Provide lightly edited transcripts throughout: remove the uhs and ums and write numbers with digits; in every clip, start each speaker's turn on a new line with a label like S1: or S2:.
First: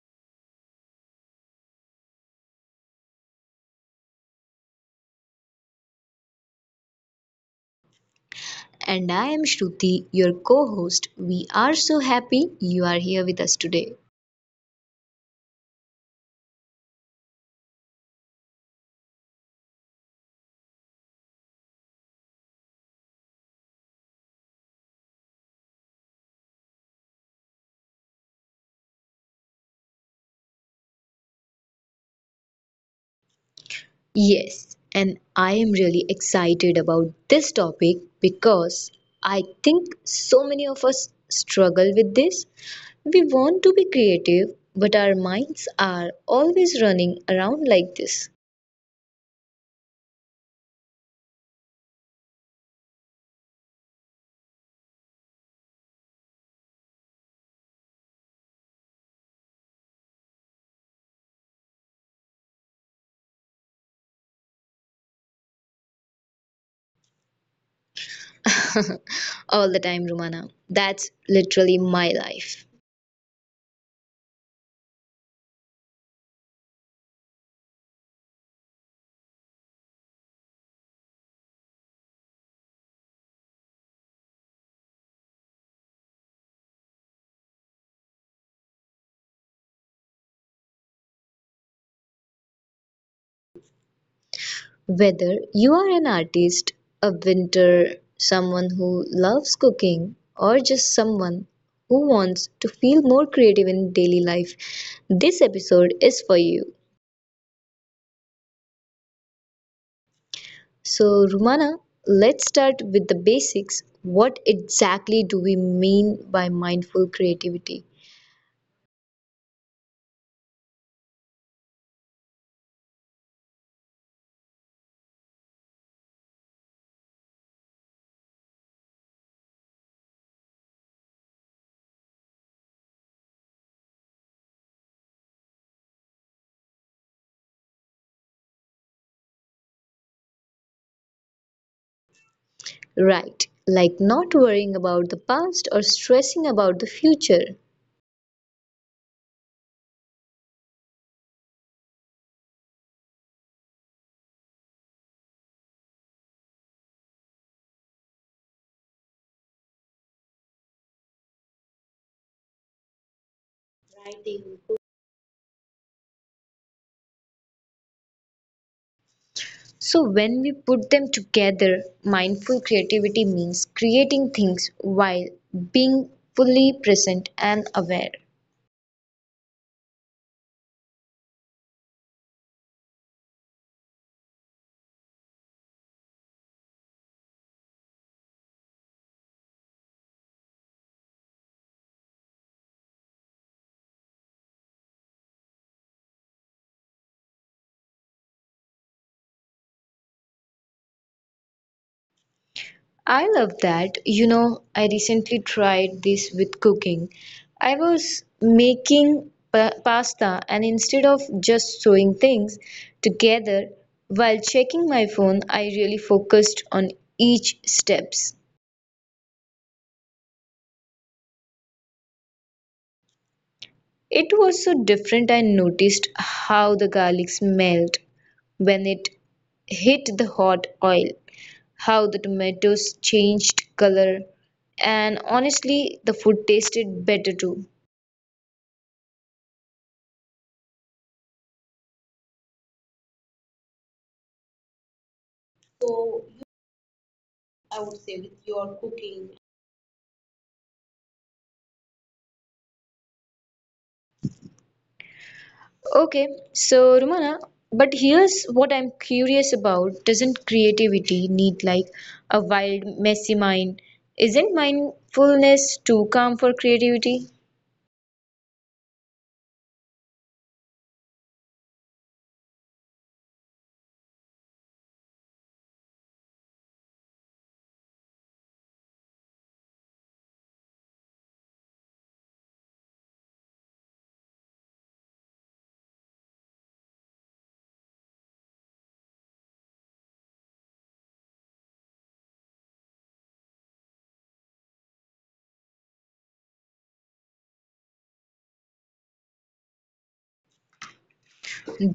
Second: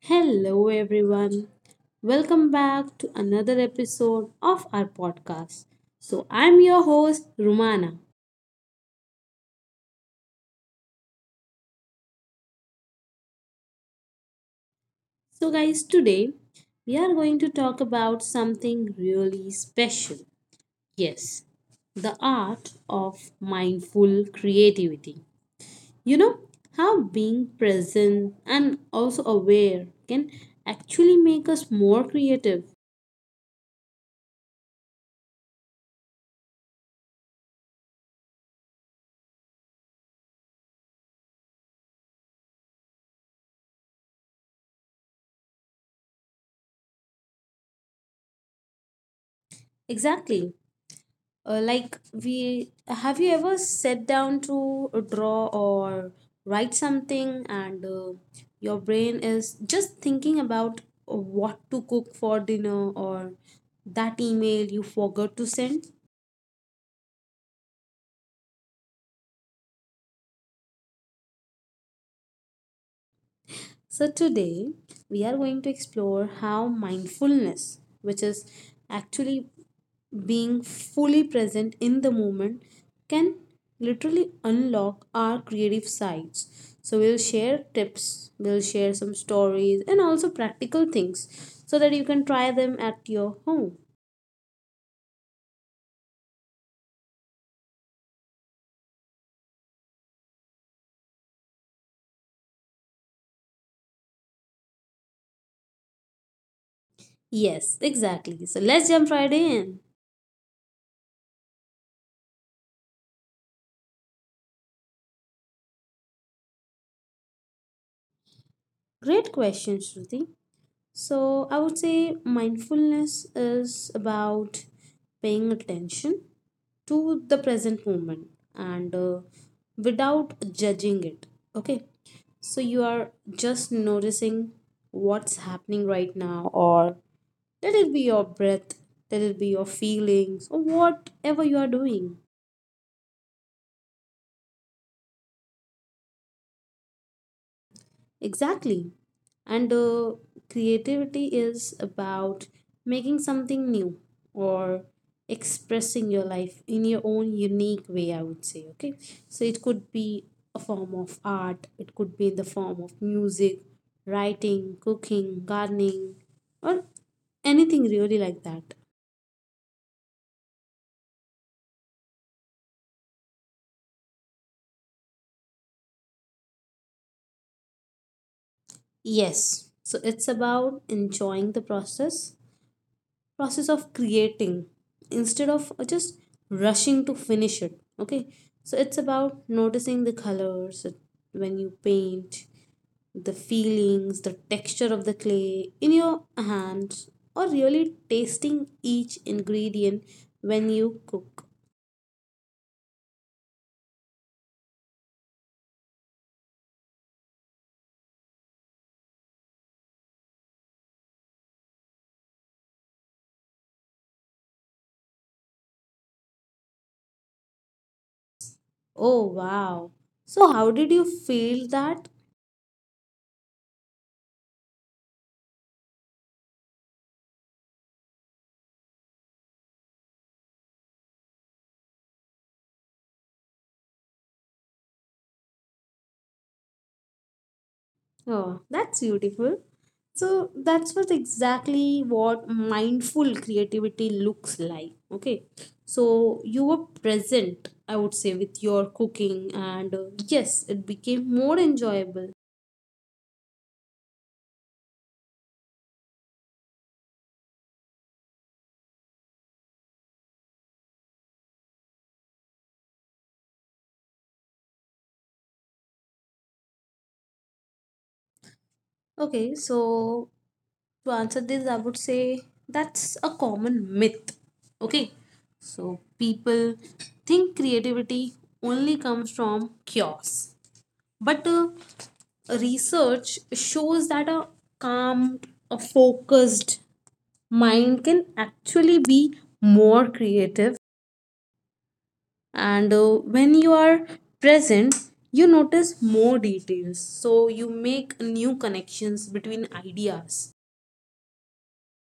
S1: Hello, everyone. Welcome back to another episode of our podcast. So, I'm your host, Rumana.
S2: And I am Shruti, your co host. We are so happy you are here with us today.
S1: So, guys, today we are going to talk about something really special. Yes, the art of mindful creativity. You know how being present and also aware can actually make us more creative.
S2: Yes, and I am really excited about this topic because I think so many of us struggle with this. We want to be creative, but our minds are always running around like this
S1: Exactly. Like we have you ever sat down to draw or write something and your brain is just thinking about what to cook for dinner or that email you forgot to send?
S2: all the time, Rumana. That's literally my life.
S1: So, today we are going to explore how mindfulness, which is actually being fully present in the moment, can literally unlock our creative sides. So, we'll share tips, we'll share some stories, and also practical things so that you can try them at your home.
S2: Whether you are an artist, a winter, someone who loves cooking, or just someone who wants to feel more creative in daily life, this episode is for you.
S1: Yes, exactly. So, let's jump right in.
S2: So, Rumana, let's start with the basics. What exactly do we mean by mindful creativity?
S1: Great question, Shruti. So I would say mindfulness is about paying attention to the present moment and without judging it. Okay. So you are just noticing what's happening right now, or let it be your breath, let it be your feelings, or whatever you are doing.
S2: Right, like not worrying about the past or stressing about the future.
S1: Exactly. And creativity is about making something new or expressing your life in your own unique way, I would say. Okay. So it could be a form of art, it could be in the form of music, writing, cooking, gardening, or anything really like that.
S2: So, when we put them together, mindful creativity means creating things while being fully present and aware.
S1: Yes. So it's about enjoying the process of creating instead of just rushing to finish it. Okay, so it's about noticing the colors when you paint, the feelings, the texture of the clay in your hands, or really tasting each ingredient when you cook.
S2: I love that. You know, I recently tried this with cooking. I was making pasta, and instead of just sewing things together while checking my phone, I really focused on each steps.
S1: Oh wow, so how did you feel that?
S2: It was so different. I noticed how the garlic smelled when it hit the hot oil, how the tomatoes changed color, and honestly, the food tasted better too.
S1: Oh, that's beautiful. So that's what exactly what mindful creativity looks like. Okay. So you were present, I would say, with your cooking, and yes, it became more enjoyable.
S2: Okay, so Rumana, but here's what I'm curious about. Doesn't creativity need like a wild, messy mind? Isn't mindfulness too calm for creativity?
S1: Okay. So to answer this, I would say that's a common myth. Okay. So people think creativity only comes from chaos. But research shows that a calm, a focused mind can actually be more creative. And when you are present, you notice more details. So you make new connections between ideas.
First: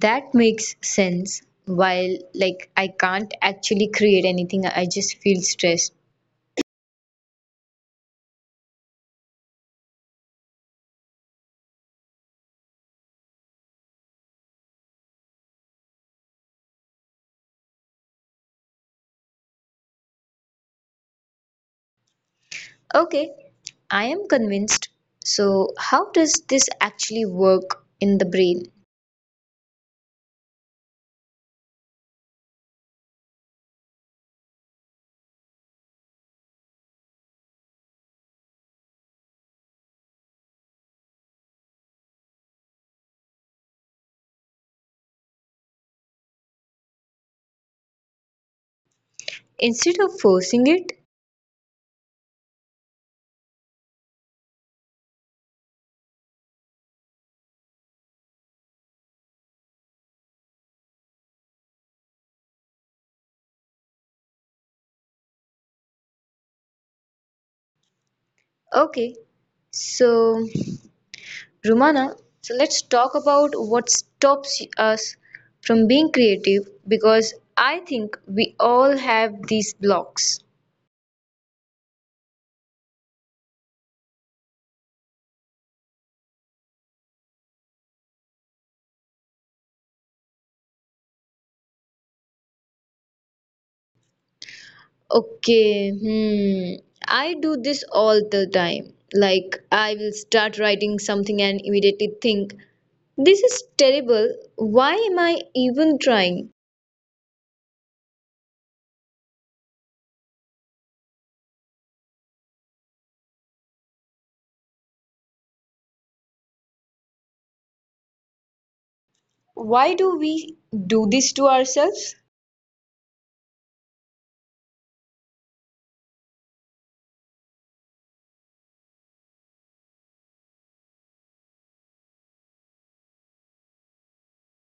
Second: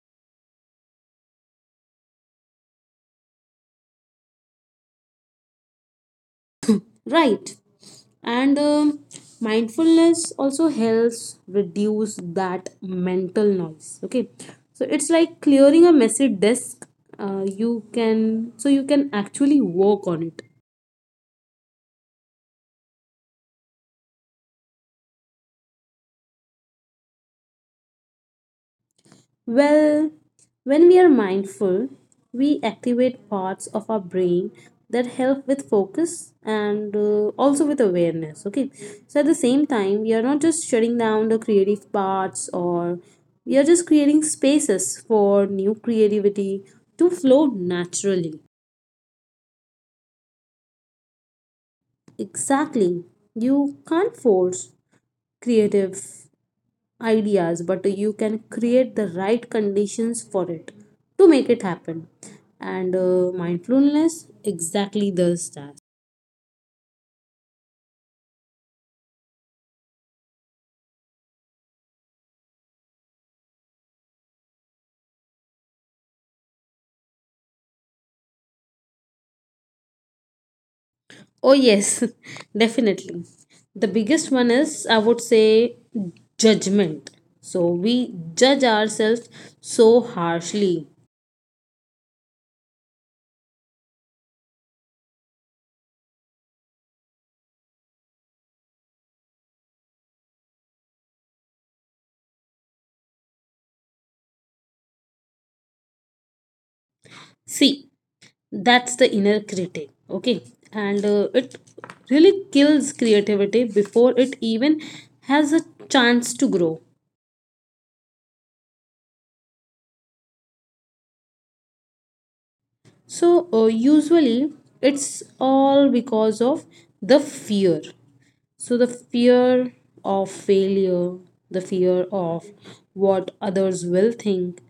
S2: That makes sense. While, like, I can't actually create anything, I just feel stressed.
S1: Right. And mindfulness also helps reduce that mental noise. Okay. So it's like clearing a messy desk. You can, so you can actually work on it.
S2: Okay, I am convinced. So, how does this actually work in the brain?
S1: Well, when we are mindful, we activate parts of our brain that help with focus and also with awareness. Okay, so at the same time, we are not just shutting down the creative parts, or we are just creating spaces for new creativity to flow naturally.
S2: Instead of forcing it?
S1: Exactly, you can't force creative ideas, but you can create the right conditions for it to make it happen. And mindfulness exactly does that.
S2: Okay, so, Rumana, so let's talk about what stops us from being creative because I think we all have these blocks.
S1: Oh yes, definitely. The biggest one is I would say judgment. So we judge ourselves so harshly.
S2: Okay, hmm. I do this all the time. Like, I will start writing something and immediately think, this is terrible. Why am I even trying?
S1: See, that's the inner critic. Okay, and it really kills creativity before it even has a chance to grow.
S2: Why do we do this to ourselves?
S1: So usually it's all because of the fear. So the fear of failure, the fear of what others will think,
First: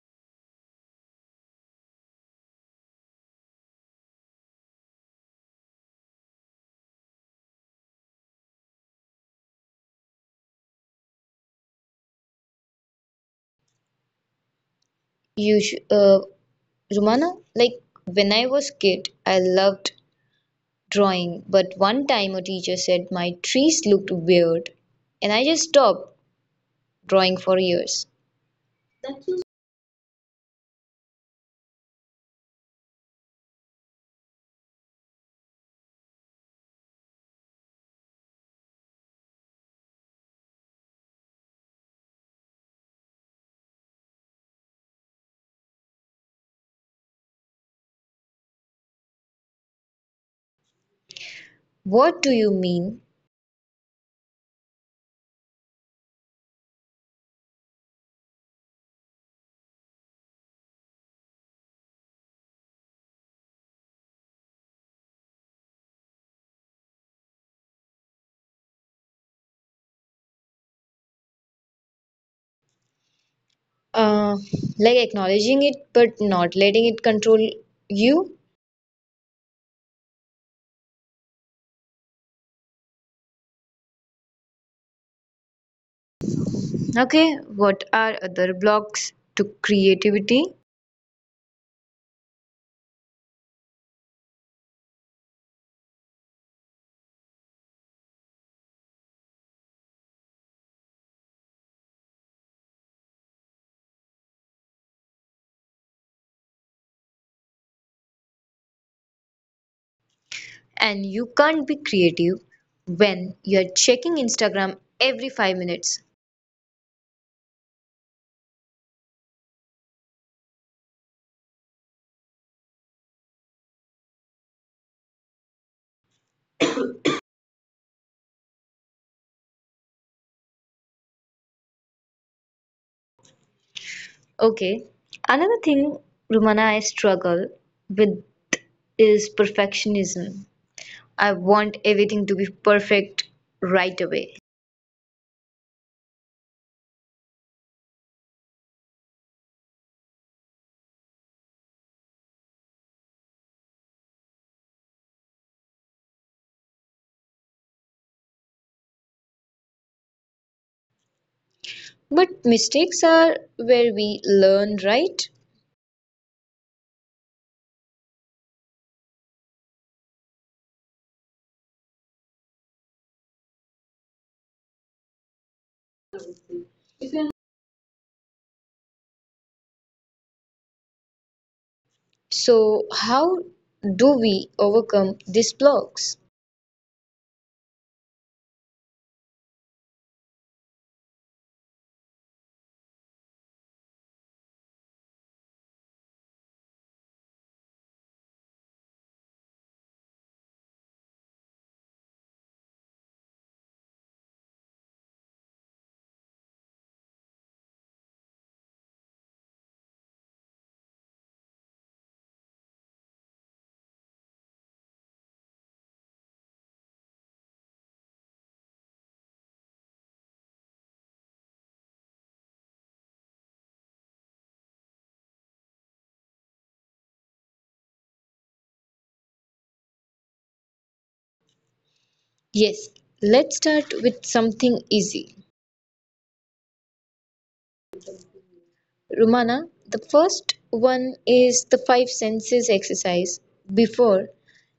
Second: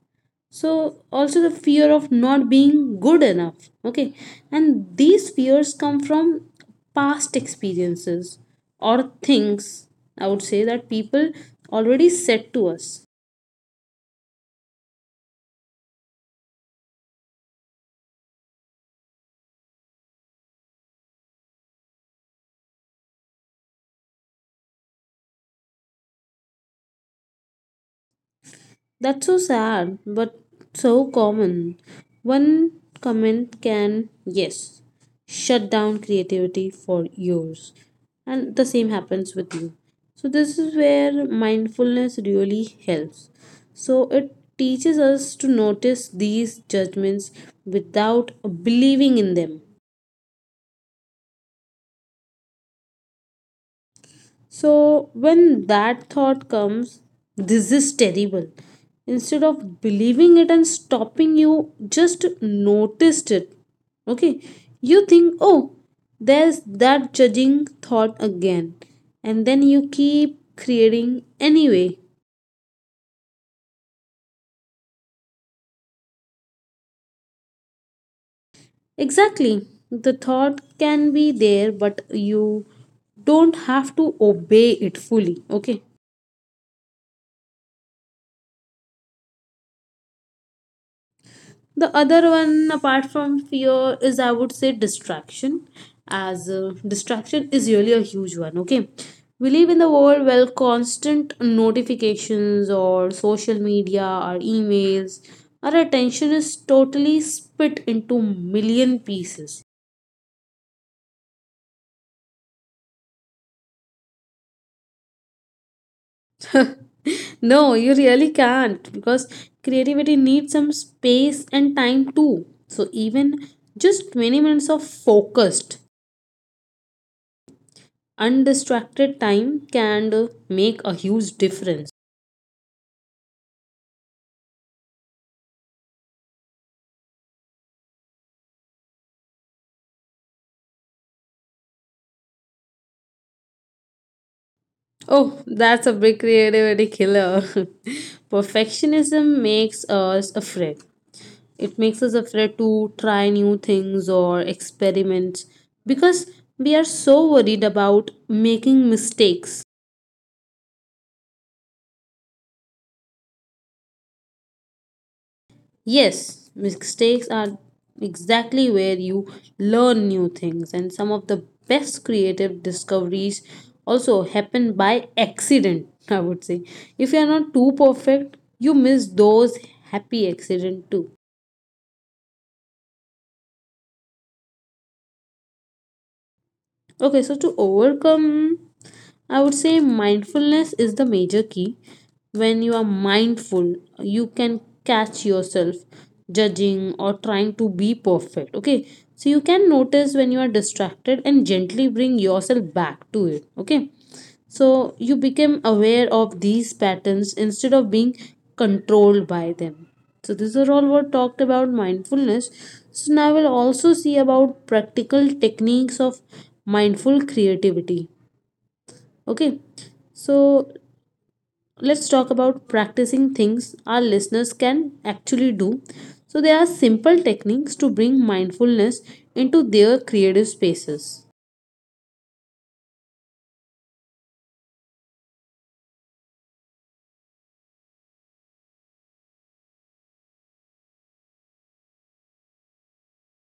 S1: so also the fear of not being good enough. Okay, and these fears come from past experiences or things, I would say, that people already said to us.
S2: You sh Rumana, like when I was kid, I loved drawing, but one time a teacher said my trees looked weird, and I just stopped drawing for years.
S1: That's so sad, but so common. One comment can, yes, shut down creativity for years. And the same happens with you. So, this is where mindfulness really helps. So, it teaches us to notice these judgments without believing in them.
S2: What do you mean?
S1: So when that thought comes, this is terrible. Instead of believing it and stopping, you just noticed it. Okay, you think, oh, there's that judging thought again, and then you keep creating anyway.
S2: uh, like acknowledging it but not letting it control you.
S1: Exactly, the thought can be there, but you don't have to obey it fully. Okay.
S2: Okay, what are other blocks to creativity?
S1: The other one apart from fear is I would say distraction, as distraction is really a huge one. Okay, we live in the world where constant notifications or social media or emails, our attention is totally split into million pieces.
S2: And you can't be creative when you're checking Instagram every 5 minutes.
S1: No you really can't, because creativity needs some space and time too. So even just 20 minutes of focused, undistracted time can make a huge difference.
S2: Okay, another thing, Rumana, I struggle with is perfectionism. I want everything to be perfect right away.
S1: Oh, that's a big creativity killer. Perfectionism makes us afraid. It makes us afraid to try new things or experiment because we are so worried about making mistakes.
S2: But mistakes are where we learn, right?
S1: Yes, mistakes are exactly where you learn new things, and some of the best creative discoveries also happen by accident, I would say. If you are not too perfect, you miss those happy accident too.
S2: So, how do we overcome these blocks?
S1: Okay, so to overcome I would say mindfulness is the major key. When you are mindful, you can catch yourself judging or trying to be perfect. Okay. So you can notice when you are distracted and gently bring yourself back to it. Okay. So you become aware of these patterns instead of being controlled by them. So these are all what talked about mindfulness. So now we'll also see about practical techniques of mindful creativity. Okay, so let's talk about practicing things our listeners can actually do. So, there are simple techniques to bring mindfulness into their creative spaces.
S2: Yes, let's start with something easy. Rumana, the first one is the five senses exercise. Before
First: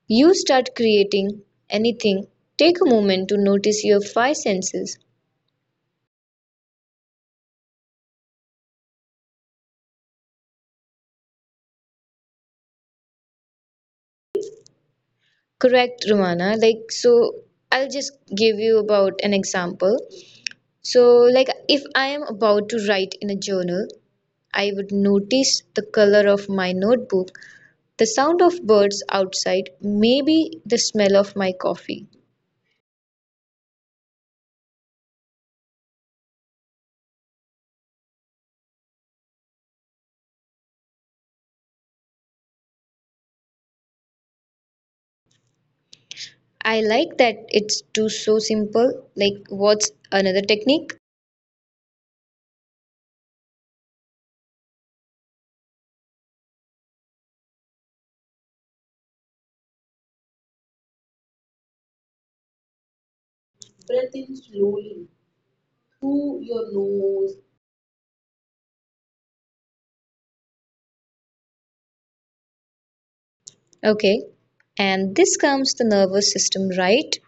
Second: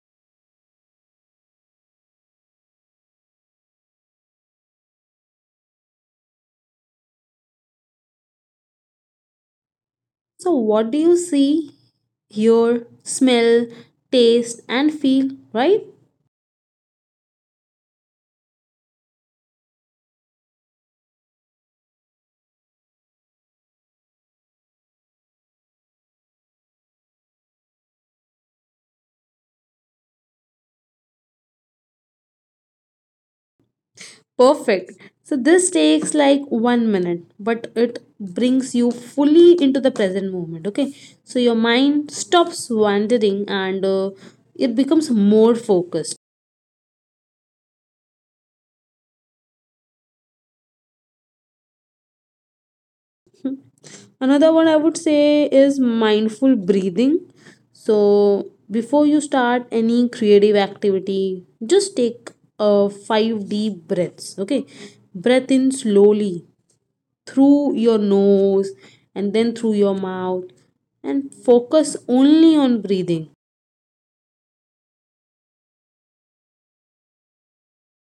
S2: you start creating anything, take a moment to notice your five senses.
S1: So, what do you see, hear, smell, taste, and feel, right?
S2: Correct, Rumana. Like, so I'll just give you about an example. So, like, if I am about to write in a journal, I would notice the color of my notebook. The sound of birds outside, maybe the smell of my coffee.
S1: Perfect. So, this takes like 1 minute, but it brings you fully into the present moment. Okay, so your mind stops wandering and it becomes more focused.
S2: I like that it's too so simple. Like, what's another technique?
S1: Another one I would say is mindful breathing. So, before you start any creative activity, just take five deep breaths.
S2: Breathe
S1: Okay,
S2: in
S1: breath
S2: slowly
S1: in slowly
S2: through your
S1: through your
S2: nose.
S1: nose and then through your mouth, and focus only on breathing.
S2: Okay, and this comes the nervous system, right?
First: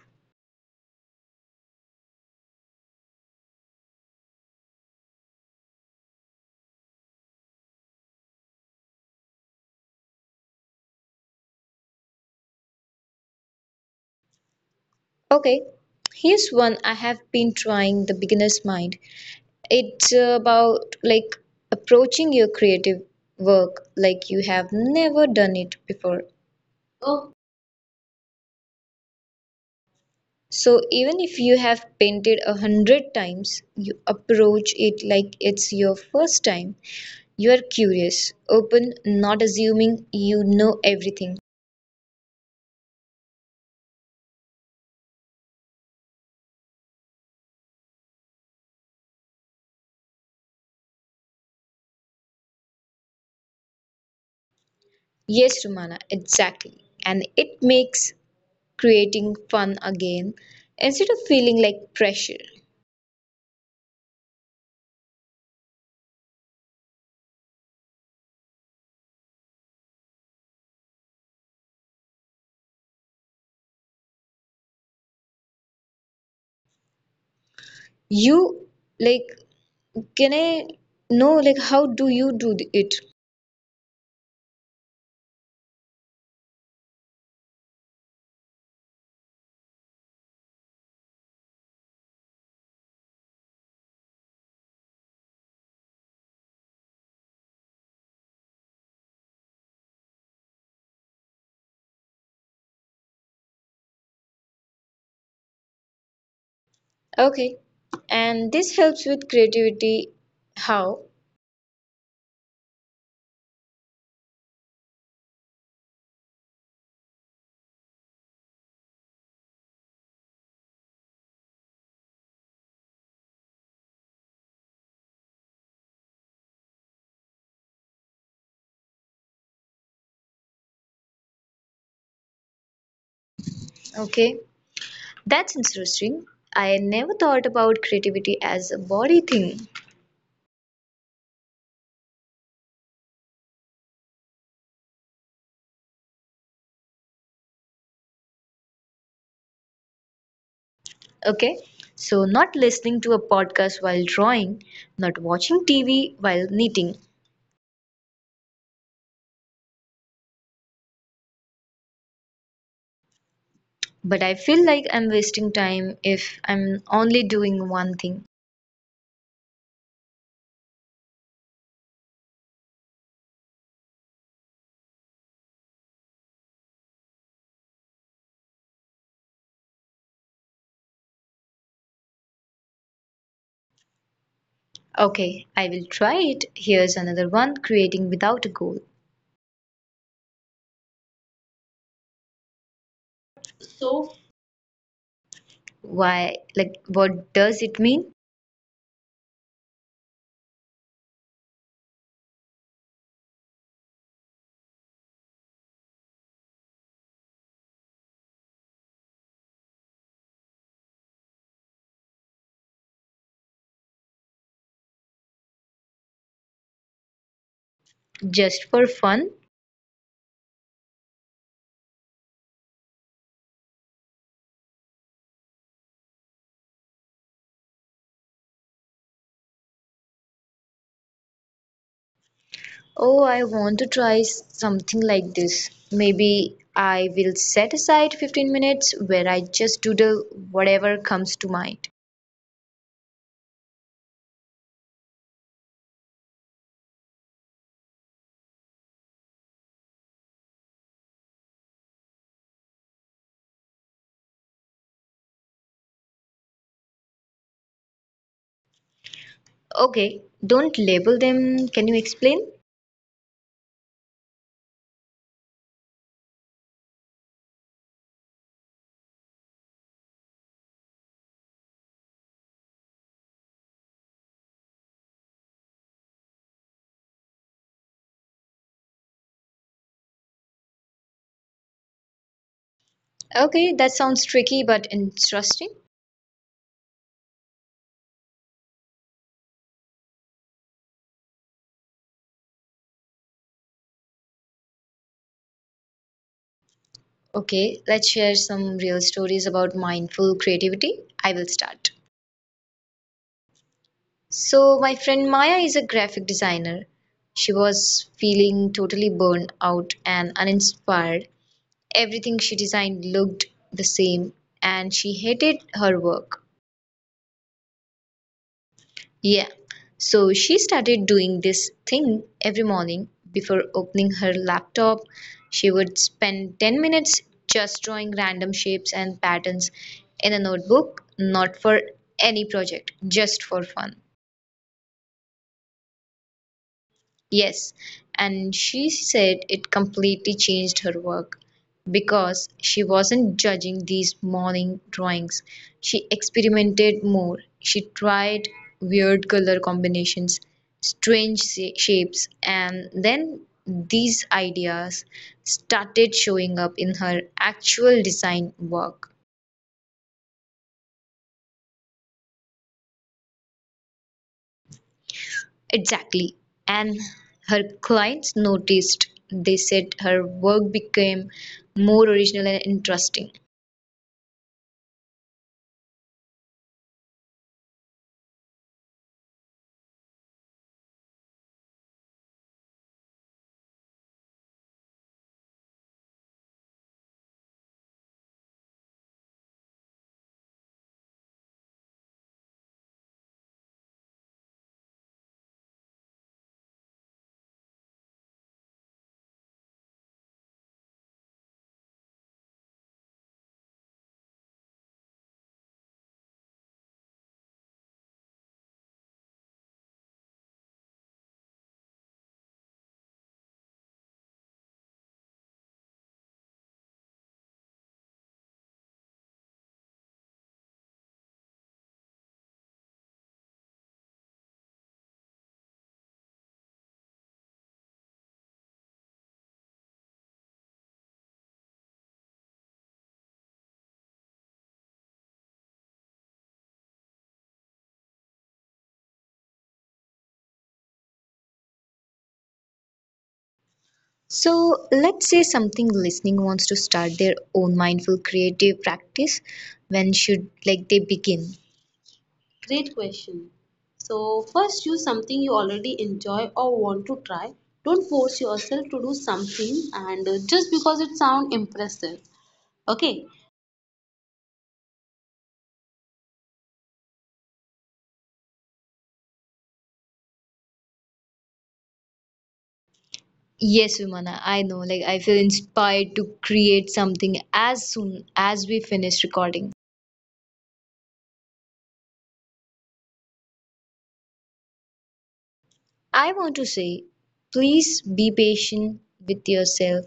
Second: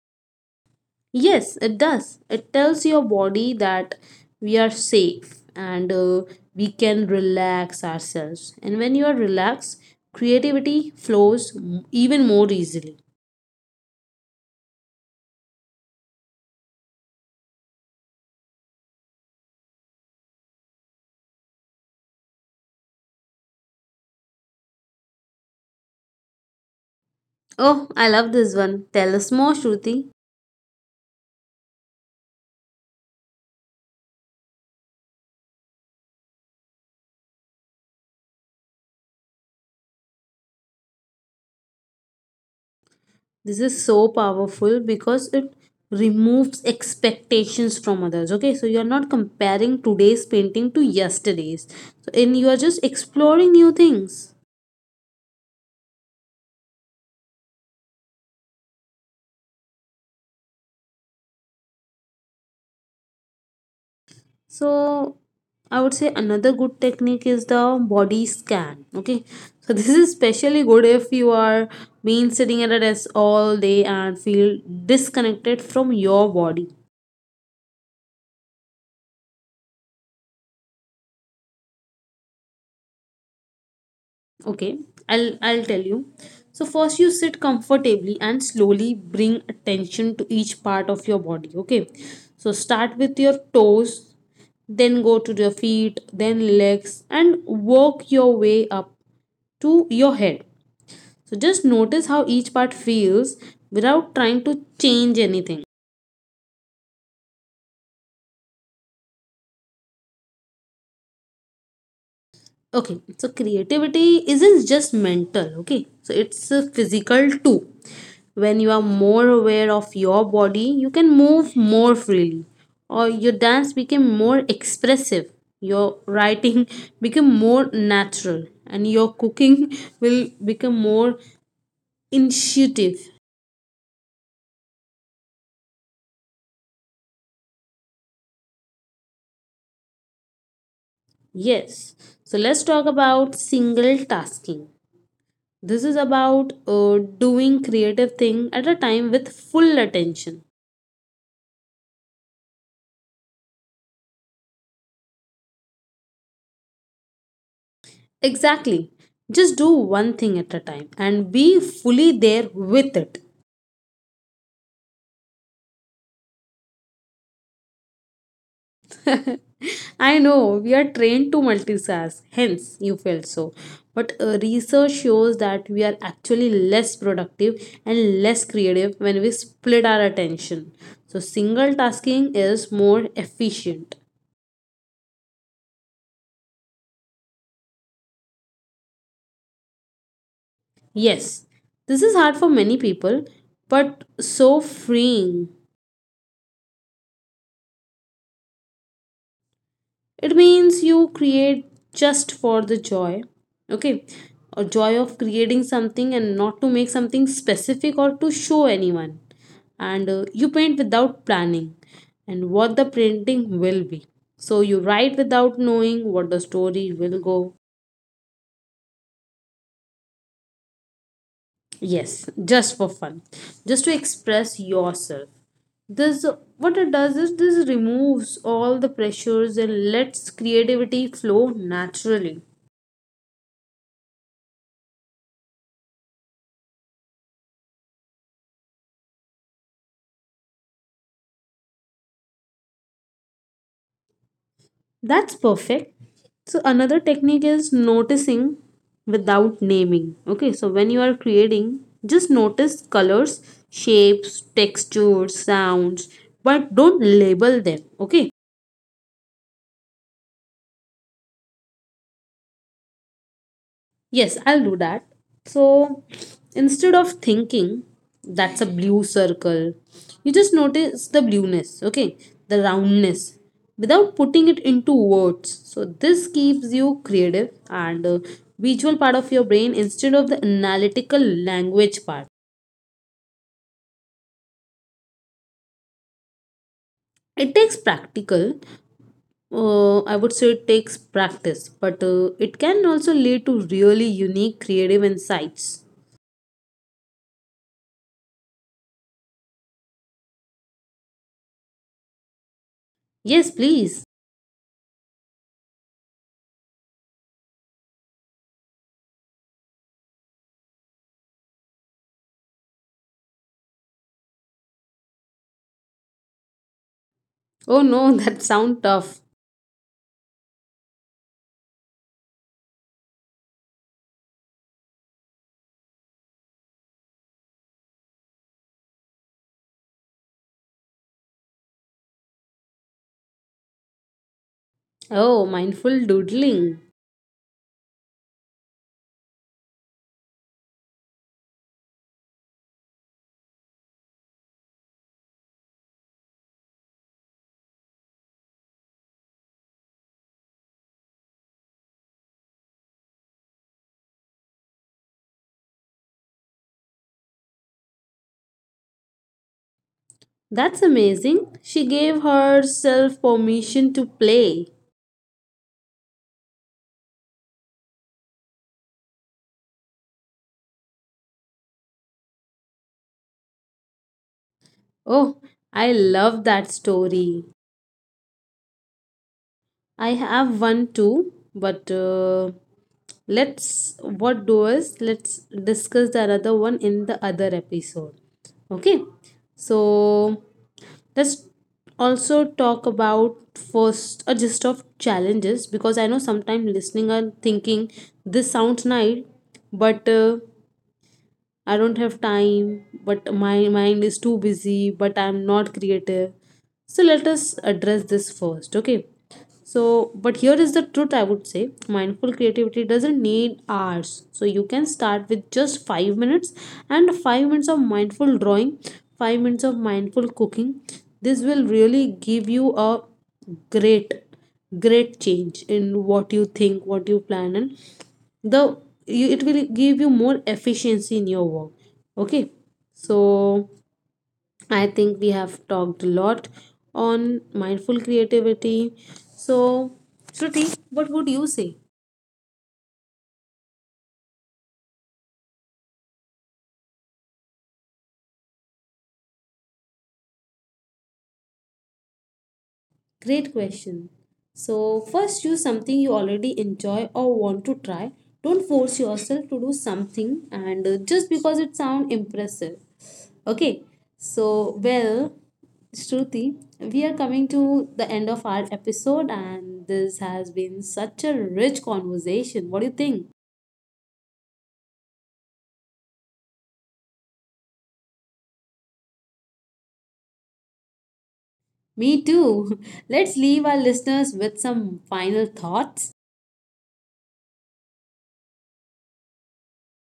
S1: Yes, it does. It tells your body that we are safe and we can relax ourselves. And when you are relaxed, creativity flows even more easily.
S2: Okay, here's one I have been trying the beginner's mind. It's about like approaching your creative work like you have never done it before. Oh.
S1: Oh, I love this one. Tell us more, Shruti.
S2: So even if you have painted 100 times, you approach it like it's your first time. You are curious, open, not assuming you know everything.
S1: This is so powerful because it removes expectations from others. Okay, so you are not comparing today's painting to yesterday's, so, and you are just exploring new things.
S2: Yes, Romana, exactly. And it makes creating fun again instead of feeling like pressure.
S1: So I would say another good technique is the body scan. Okay. So this is especially good if you are been sitting at a desk all day and feel disconnected from your body.
S2: You like, can I know like how do you do it?
S1: Okay. I'll tell you. So first you sit comfortably and slowly bring attention to each part of your body. Okay. So start with your toes, then go to your feet, then legs and work your way up to your head. So just notice how each part feels without trying to change anything.
S2: Okay. And this helps with creativity. How?
S1: Okay, so creativity isn't just mental, okay? So it's physical too. When you are more aware of your body, you can move more freely, or your dance became more expressive, your writing become more natural, and your cooking will become more intuitive.
S2: Okay. That's interesting. I never thought about creativity as a body thing.
S1: Yes, so let's talk about single tasking. This is about doing creative thing at a time with full attention.
S2: Okay. So, not listening to a podcast while drawing, not watching TV while knitting.
S1: Exactly. Just do one thing at a time and be fully there with it.
S2: But I feel like I'm wasting time if I'm only doing one thing.
S1: I know we are trained to multitask, hence you felt so. But research shows that we are actually less productive and less creative when we split our attention. So single tasking is more efficient.
S2: Okay, I will try it. Here's another one creating without a goal.
S1: Yes, this is hard for many people, but so
S2: So,
S1: freeing.
S2: why, like, what does it mean?
S1: It means you create just for the joy. Okay, or joy of creating something and not to make something specific or to show anyone. And you paint without planning and what the printing will be. So you write without knowing what the story will go.
S2: Just for fun?
S1: Yes, just for fun, just to express yourself. This what it does is this removes all the pressures and lets creativity flow naturally.
S2: Oh, I want to try something like this. Maybe I will set aside 15 minutes where I just doodle whatever comes to mind.
S1: That's perfect. So another technique is noticing without naming. Okay, so when you are creating, just notice colors, shapes, textures, sounds, but don't label them. Okay,
S2: Okay, don't label them. Can you explain?
S1: yes, I'll do that. So instead of thinking that's a blue circle, you just notice the blueness, okay, the roundness without putting it into words. So this keeps you creative and visual part of your brain instead of the analytical language part.
S2: Okay, that sounds tricky but interesting.
S1: It takes practical, I would say it takes practice, but it can also lead to really unique creative insights.
S2: Okay, let's share some real stories about mindful creativity. I will start.
S1: Yes, please.
S2: So, my friend Maya is a graphic designer. She was feeling totally burned out and uninspired. Everything she designed looked the same and she hated her work.
S1: Oh no, that sound tough.
S2: Yeah, so she started doing this thing every morning before opening her laptop. She would spend 10 minutes just drawing random shapes and patterns in a notebook, not for any project, just for fun.
S1: Oh, mindful doodling.
S2: Yes, and she said it completely changed her work because she wasn't judging these morning drawings. She experimented more. She tried weird color combinations, strange shapes, and then these ideas started showing up in her actual design work.
S1: That's amazing. She gave herself permission to play.
S2: Exactly. And her clients noticed. They said her work became more original and interesting.
S1: Oh, I love that story. I have one too, but let's what do is let's discuss the other one in the other episode. Okay, so let's also talk about first a gist of challenges because I know sometimes listening and thinking this sounds nice, but I don't have time, but my mind is too busy, but I'm not creative. So let us address this first, okay? So, but here is the truth I would say mindful creativity doesn't need hours. So, you can start with just 5 minutes and 5 minutes of mindful drawing, 5 minutes of mindful cooking. This will really give you a great, great change in what you think, what you plan, and the you, it will give you more efficiency in your work. Okay, so I think we have talked a lot on mindful creativity. So Shruti, what would you say?
S2: So let's say something listening wants to start their own mindful creative practice. When should like they begin?
S1: Great
S2: Great
S1: question.
S2: question.
S1: So,
S2: So,
S1: first
S2: first
S1: choose
S2: choose
S1: something
S2: something
S1: you
S2: you
S1: already
S2: already enjoy
S1: enjoy
S2: or
S1: or want
S2: want
S1: to
S2: to
S1: try.
S2: try.
S1: Don't
S2: Don't
S1: force
S2: force
S1: yourself
S2: yourself to
S1: to do
S2: do
S1: something
S2: something
S1: and
S2: and
S1: just
S2: just
S1: because
S2: because it
S1: it
S2: sounds
S1: sounds
S2: impressive.
S1: impressive.
S2: Okay.
S1: Okay, so well, Shruti, we are coming to the end of our episode, and this has been such a rich conversation. What do you think?
S2: Yes, Vimana, I know. Like I feel inspired to create something as soon as we finish recording.
S1: Me too. Let's leave our listeners with some final thoughts.
S2: I want to say, please be patient with yourself.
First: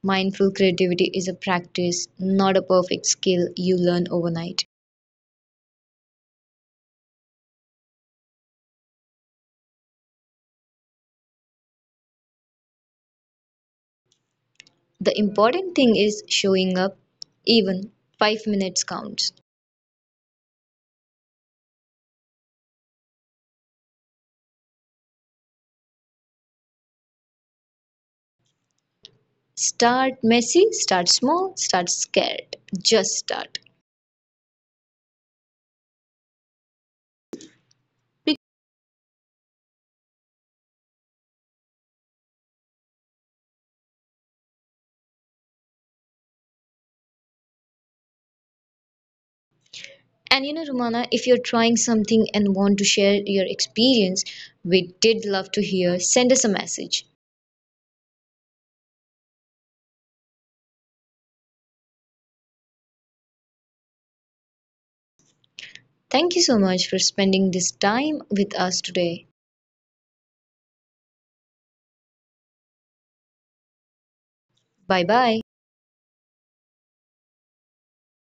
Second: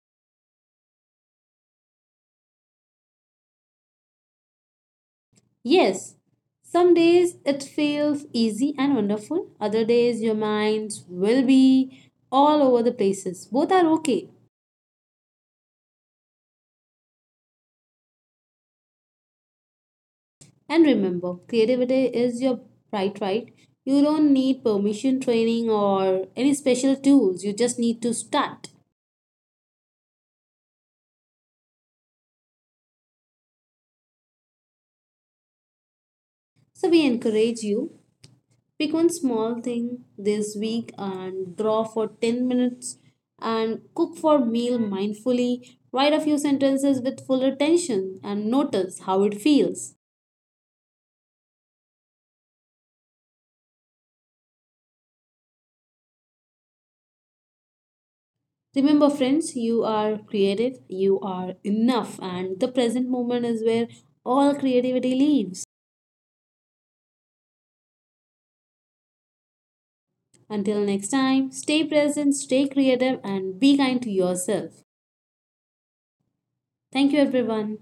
S2: Mindful creativity is a practice, not a perfect skill you learn overnight.
S1: Yes, some days it feels easy and wonderful, other days your minds will be all over the places. Both are okay.
S2: The important thing is showing up, even 5 minutes counts.
S1: And remember, creativity is your bright right. You don't need permission training or any special tools, you just need to start.
S2: Start messy, start small, start scared. Just start.
S1: So, we encourage you, pick one small thing this week and draw for 10 minutes and cook for meal mindfully. Write a few sentences with full attention and notice how it
S2: And you know,
S1: feels.
S2: Romana, if you're trying something and want to share your experience, we did love to hear. Send us a message.
S1: Remember, friends, you are creative, you are enough, and the present moment is where all creativity lives.
S2: Thank you so much for spending this time with us today.
S1: Until next time, stay present, stay creative, and be kind to
S2: Bye
S1: yourself.
S2: bye.
S1: Thank you, everyone.